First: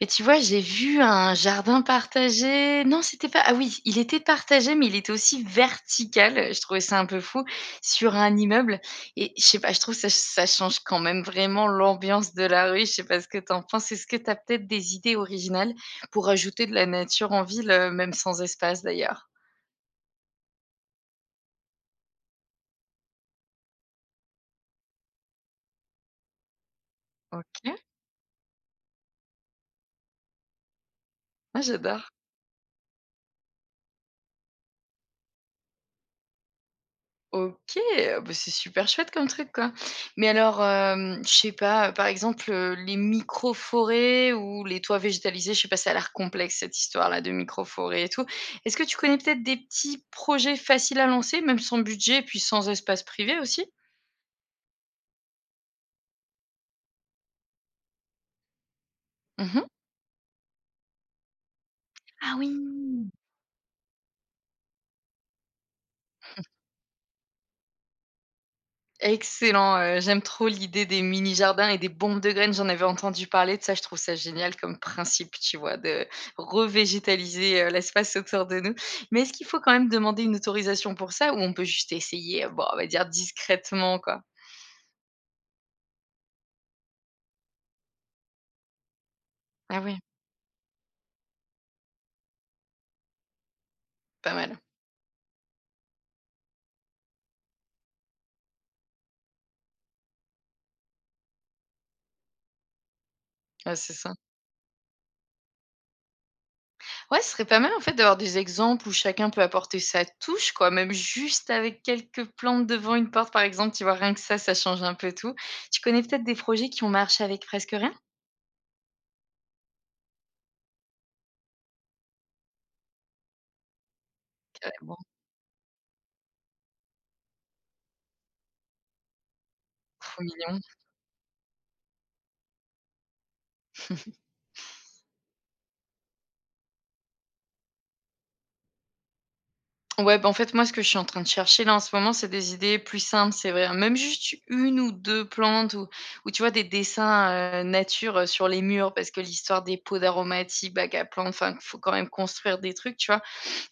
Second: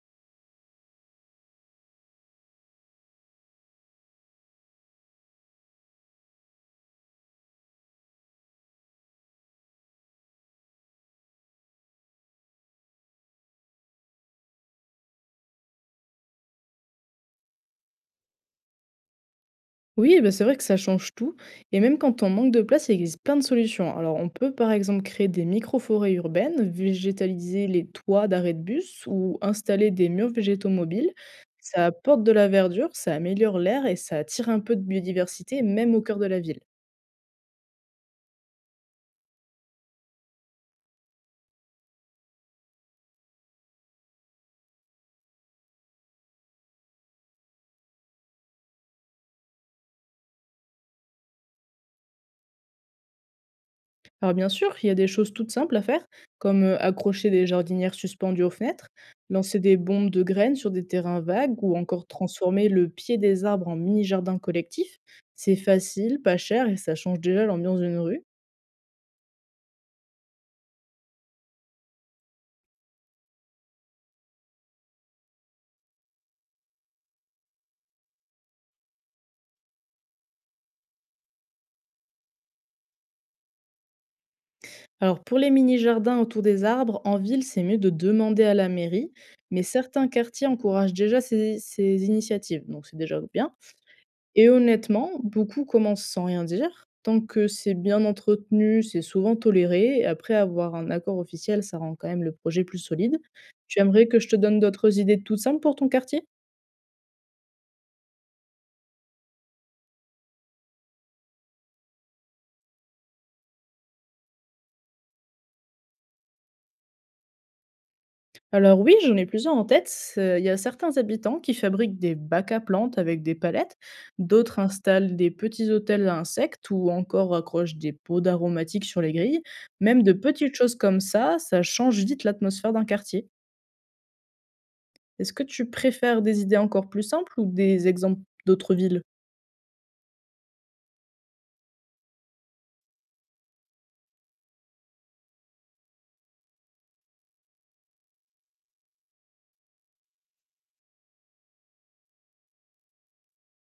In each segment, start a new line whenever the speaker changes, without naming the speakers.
Et tu vois, j'ai vu un jardin partagé. Non, c'était pas ah oui, il était partagé, mais il était aussi vertical, je trouvais ça un peu fou, sur un immeuble et je sais pas, je trouve que ça change quand même vraiment l'ambiance de la rue. Je sais pas ce que tu en penses? Est-ce que t'as peut-être des idées originales pour ajouter de la nature en ville, même sans espace d'ailleurs?
Oui, bah, c'est vrai que ça change tout. Et même quand on manque de place, il existe plein de solutions. Alors, on peut par exemple créer des micro-forêts urbaines, végétaliser
OK.
les toits d'arrêt de bus ou installer des murs végétaux mobiles.
Ah,
Ça
j'adore.
apporte de la verdure, ça améliore l'air et ça attire un peu de biodiversité, même au cœur de la ville.
OK, bah, c'est super chouette comme truc, quoi. Mais alors, je sais pas, par exemple, les forêts ou les toits végétalisés, je sais pas, ça a l'air complexe cette histoire-là de micro forêts et tout. Est-ce que tu connais peut-être des petits projets faciles à lancer, même sans budget, puis sans espace privé aussi?
Alors bien sûr, il y a des choses toutes simples à faire, comme accrocher des jardinières suspendues aux fenêtres, lancer
Mmh.
des bombes de graines sur des terrains vagues ou encore
Ah oui!
transformer le pied des arbres en mini-jardin collectif. C'est facile, pas cher et ça change déjà l'ambiance d'une rue.
Excellent, j'aime trop l'idée des mini jardins et des bombes de graines. J'en avais entendu parler de ça, je trouve ça génial comme principe, tu vois? De revégétaliser, l'espace autour de nous. Mais est-ce qu'il faut quand même demander une autorisation pour ça ou on peut juste essayer, bon, on va dire discrètement, quoi?
Alors pour les mini-jardins autour des arbres, en ville, c'est mieux de demander à la mairie, mais
Ah oui,
certains quartiers encouragent déjà ces initiatives, donc c'est déjà bien.
pas
Et
mal.
honnêtement, beaucoup commencent sans rien dire. Tant que c'est bien entretenu, c'est souvent toléré. Et après avoir un accord officiel, ça rend quand même le projet plus solide.
Ouais,
Tu
c'est
aimerais
ça.
que je te donne d'autres idées toutes simples pour ton quartier?
Ouais, ce serait pas mal en fait d'avoir des exemples où chacun peut apporter sa touche, quoi, même juste avec quelques plantes devant une porte, par exemple, tu vois? Rien que ça change un peu tout. Tu connais peut-être des projets qui ont marché avec presque rien?
Alors oui, j'en ai plusieurs en tête. Il y a certains habitants qui fabriquent des bacs à plantes avec des palettes, d'autres
Bon,
installent des petits hôtels à insectes ou encore accrochent des pots d'aromatiques sur les grilles. Même de
trop
petites
mignon.
choses comme ça change vite l'atmosphère d'un quartier. Est-ce que tu préfères des idées encore plus simples ou des exemples d'autres villes?
Ouais, bah, en fait, moi, ce que je suis en train de chercher là en ce moment, c'est des idées plus simples, c'est vrai, hein. Même juste une ou 2 plantes ou tu vois des dessins, nature, sur les murs parce que l'histoire des pots d'aromatiques, bacs à plantes, enfin, faut quand même construire des trucs, tu vois?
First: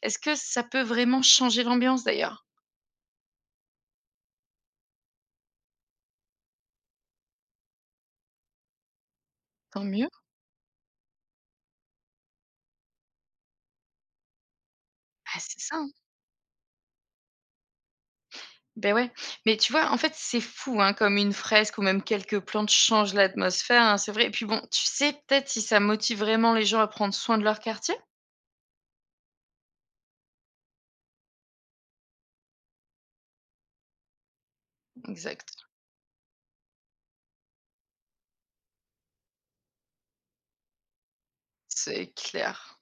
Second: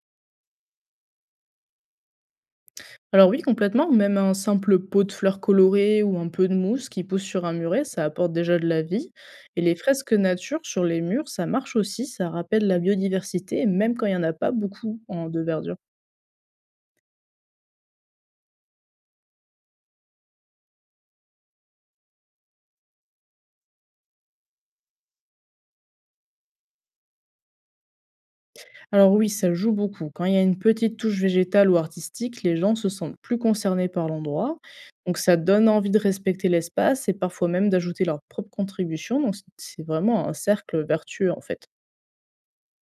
Est-ce que ça peut vraiment changer l'ambiance d'ailleurs?
Alors oui, complètement, même un simple pot de fleurs colorées ou un peu de mousse qui pousse sur un muret, ça apporte déjà de la vie. Et les
Tant mieux.
fresques nature sur les murs, ça marche aussi, ça rappelle la biodiversité, même quand il n'y en a pas beaucoup en,
Ah,
de
c'est
verdure.
ça, hein. Beh, ouais. Mais tu vois, en fait, c'est fou, hein, comme une fresque ou même quelques plantes changent l'atmosphère, hein, c'est vrai. Et puis bon, tu sais peut-être si ça motive vraiment les gens à prendre soin de leur quartier?
Alors oui, ça joue beaucoup. Quand il y a une petite touche végétale ou artistique, les gens se sentent plus concernés par l'endroit. Donc ça
Exact,
donne envie de respecter l'espace et parfois même d'ajouter leur propre contribution. Donc c'est vraiment un cercle vertueux en fait.
c'est clair.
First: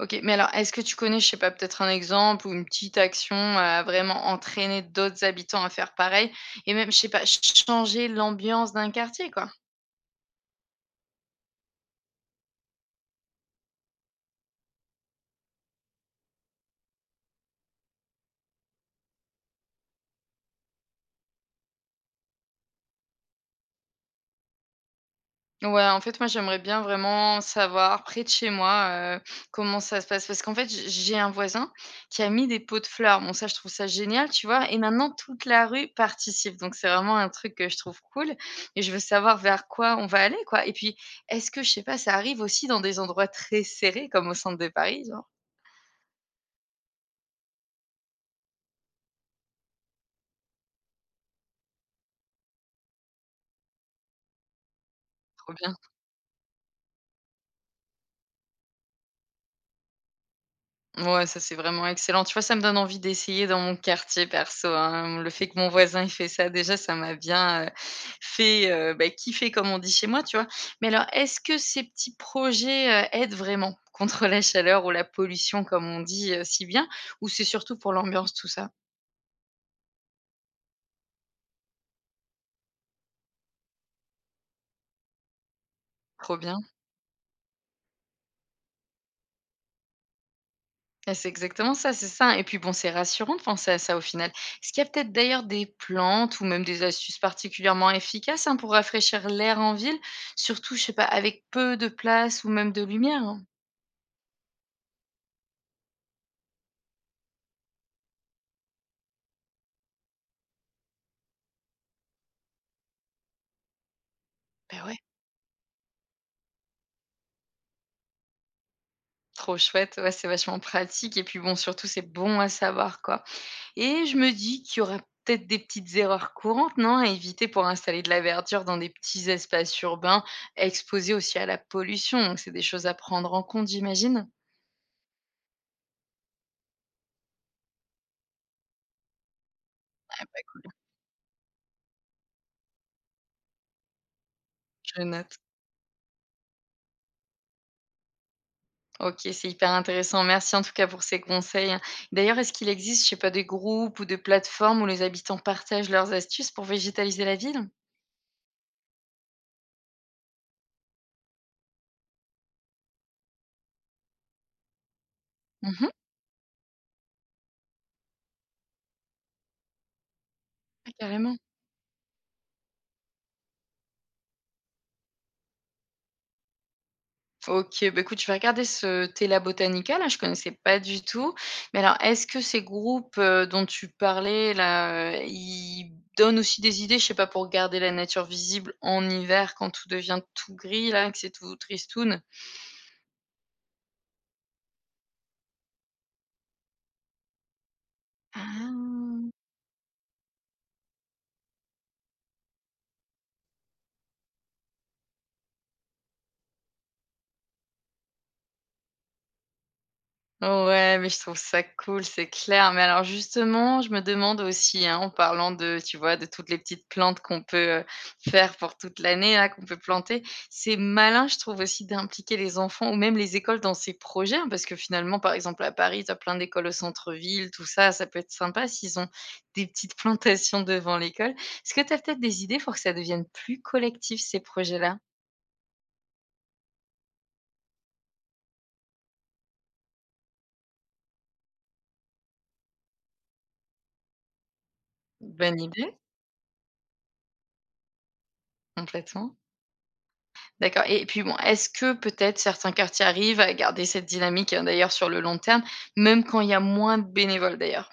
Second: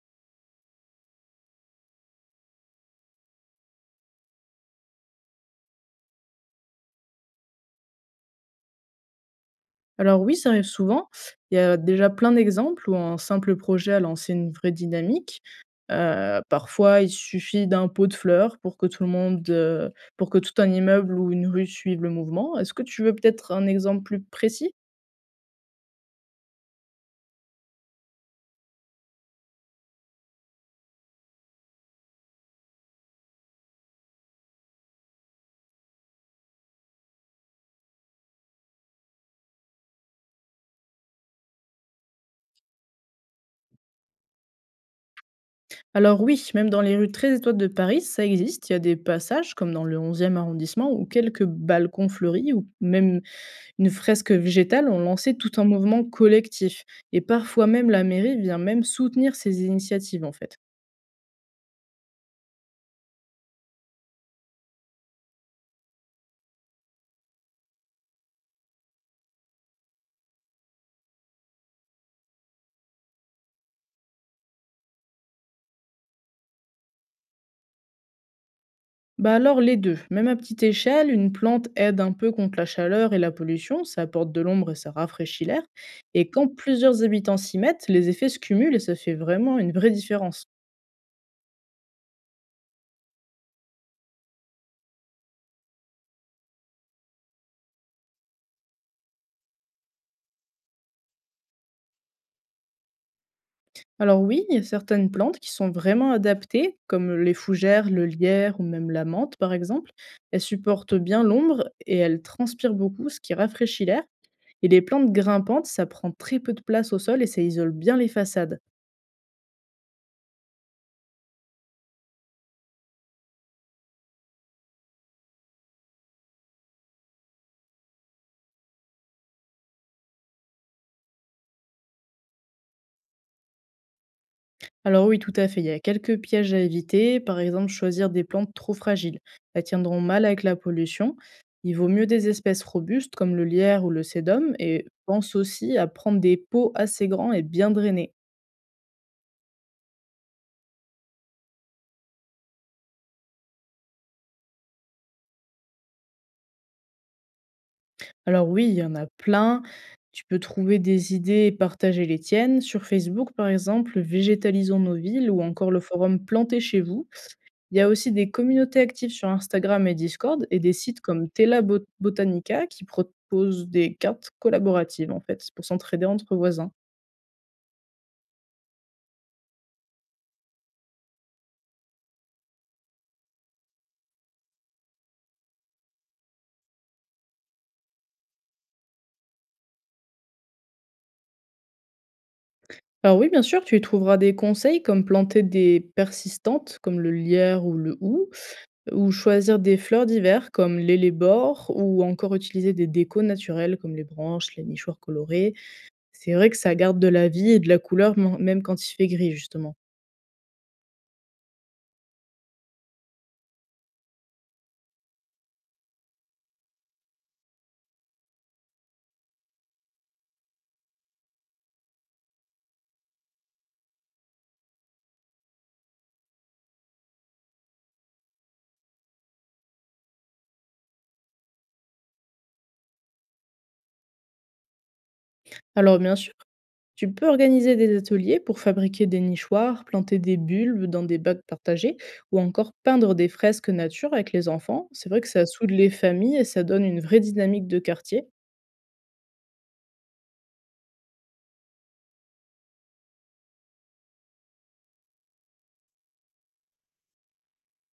OK, mais alors est-ce que tu connais, je sais pas, peut-être un exemple ou une petite action à vraiment entraîner d'autres habitants à faire pareil? Et même, je sais pas, ch changer l'ambiance d'un quartier, quoi?
Alors oui, ça arrive souvent. Il y a déjà plein d'exemples où un simple projet a lancé une vraie dynamique. Parfois, il suffit d'un pot de fleurs pour que tout le monde, pour que tout un immeuble ou une rue suive le mouvement. Est-ce que tu veux peut-être un exemple plus précis?
Ouais, en fait, moi, j'aimerais bien vraiment savoir près de chez moi, comment ça se passe. Parce qu'en fait, j'ai un voisin qui a mis des pots de fleurs. Bon ça, je trouve ça génial, tu vois? Et maintenant toute la rue participe, donc c'est vraiment un truc que je trouve cool et je veux savoir vers quoi on va aller, quoi. Et puis, est-ce que, je sais pas, ça arrive aussi dans des endroits très serrés comme au centre de Paris, genre?
Alors oui, même dans les rues très étroites de Paris, ça existe. Il y a des passages, comme dans le 11e arrondissement, où quelques balcons fleuris ou même une fresque végétale ont lancé tout
Trop
un
bien.
mouvement collectif et parfois même la mairie vient même soutenir ces initiatives, en fait.
Ouais, ça, c'est vraiment excellent. Tu vois, ça me donne envie d'essayer dans mon quartier perso, hein. Le fait que mon voisin il fait ça, déjà, ça m'a bien, fait, bah, kiffer comme on dit chez moi, tu vois? Mais alors, est-ce que ces petits projets, aident vraiment contre la chaleur ou la pollution comme on dit, si bien? Ou c'est surtout pour l'ambiance tout ça?
Bah alors les 2. Même à petite échelle, une plante aide un peu contre la chaleur et la pollution, ça apporte de l'ombre et ça rafraîchit l'air. Et
Trop
quand
bien.
plusieurs habitants s'y mettent, les effets se cumulent et ça fait vraiment une vraie différence.
Et c'est exactement ça, c'est ça et puis bon, c'est rassurant de penser à ça au final. Est-ce qu'il y a peut-être d'ailleurs des plantes ou même des astuces particulièrement efficaces, hein, pour rafraîchir l'air en ville? Surtout, je sais pas, avec peu de place ou même de lumière, hein?
Alors oui, il y a certaines plantes qui sont vraiment adaptées, comme les fougères, le lierre ou même la menthe par exemple. Elles supportent bien l'ombre et elles transpirent beaucoup, ce qui rafraîchit l'air. Et les
Bah ouais.
plantes grimpantes, ça prend très peu de place au sol et ça isole bien les façades.
Trop chouette, ouais, c'est vachement pratique et puis bon, surtout, c'est bon à savoir, quoi, et je me dis qu'il y aura peut-être des petites erreurs courantes, non, à éviter pour installer de la verdure dans des petits espaces urbains exposés aussi à la pollution? Donc c'est des choses à prendre en compte, j'imagine?
Alors oui, tout à fait. Il y a quelques pièges à éviter. Par exemple, choisir des plantes trop fragiles. Elles tiendront mal
Ah bah,
avec la
écoute,
pollution. Il vaut mieux des espèces robustes comme le lierre ou le sédum. Et
je
pense
note.
aussi à prendre des pots assez grands et bien drainés.
OK, c'est hyper intéressant. Merci en tout cas pour ces conseils, hein. D'ailleurs, est-ce qu'il existe, je sais pas, des groupes ou des plateformes où les habitants partagent leurs astuces pour végétaliser la ville?
Alors oui, il y en a plein. Tu peux trouver des idées et partager les tiennes. Sur Facebook, par exemple, Végétalisons nos villes ou encore
Mmh
le
mh.
forum Plantez chez vous. Il y a aussi des communautés actives sur Instagram et Discord et des
Ouais,
sites comme
carrément.
Botanica qui proposent des cartes collaboratives en fait pour s'entraider entre voisins.
OK, bah, écoute, je vais regarder ce Tela Botanica là, je connaissais pas du tout. Mais alors, est-ce que ces groupes, dont tu parlais là, ils donnent aussi des idées, je sais pas, pour garder la nature visible en hiver quand tout devient tout gris là, que c'est tout tristoun?
Alors oui, bien sûr, tu y trouveras des conseils comme planter des persistantes comme le lierre ou le hou,
Ah!
ou choisir des fleurs d'hiver comme l'élébore, ou encore utiliser des décos naturels comme les branches, les nichoirs colorés. C'est vrai que ça garde de la vie et de la couleur même quand il fait gris justement.
Ouais, mais je trouve ça cool, c'est clair. Mais alors justement, je me demande aussi, hein, en parlant de, tu vois, de toutes les petites plantes qu'on peut faire pour toute l'année, là, qu'on peut planter, c'est malin, je trouve aussi, d'impliquer les enfants ou même les écoles dans ces projets, hein, parce que finalement, par exemple, à Paris, tu as plein d'écoles au centre-ville, tout ça, ça peut être sympa s'ils ont des petites plantations devant l'école. Est-ce que tu as peut-être des idées pour que ça devienne plus collectif, ces projets-là?
Alors bien sûr, tu peux organiser des ateliers pour fabriquer des nichoirs, planter des bulbes dans des bacs partagés ou encore peindre des fresques nature avec les enfants. C'est vrai que ça
Bonne
soude les
idée,
familles et ça donne une vraie dynamique de quartier.
complètement. D'accord et puis bon, est-ce que peut-être certains quartiers arrivent à garder cette dynamique, d'ailleurs sur le long terme, même quand il y a moins de bénévoles d'ailleurs?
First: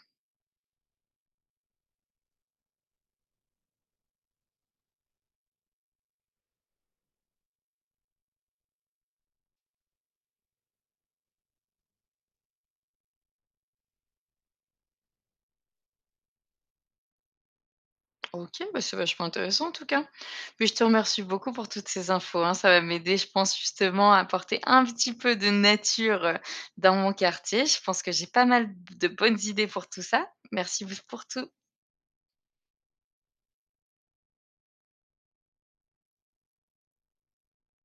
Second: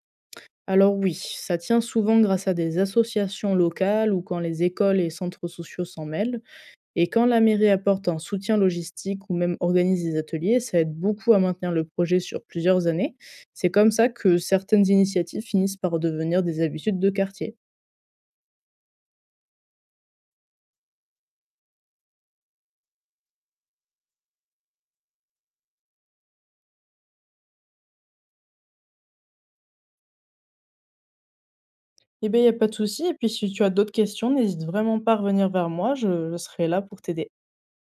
Alors oui, ça tient souvent grâce à des associations locales ou quand les écoles et centres sociaux s'en mêlent. Et quand la mairie apporte un soutien logistique ou même organise des ateliers, ça aide beaucoup à maintenir le projet sur plusieurs années. C'est comme ça que certaines initiatives finissent par devenir des habitudes de quartier.
OK, bah, c'est vachement intéressant en tout cas. Mais je te remercie beaucoup pour toutes ces infos, hein, ça va m'aider je pense justement à apporter un petit peu de nature, dans mon quartier. Je pense que j'ai pas mal de bonnes idées pour tout ça. Merci b pour tout.
Eh beh, il y a pas de souci et puis si tu as d'autres questions, n'hésite vraiment pas à revenir vers moi, je serai là pour t'aider.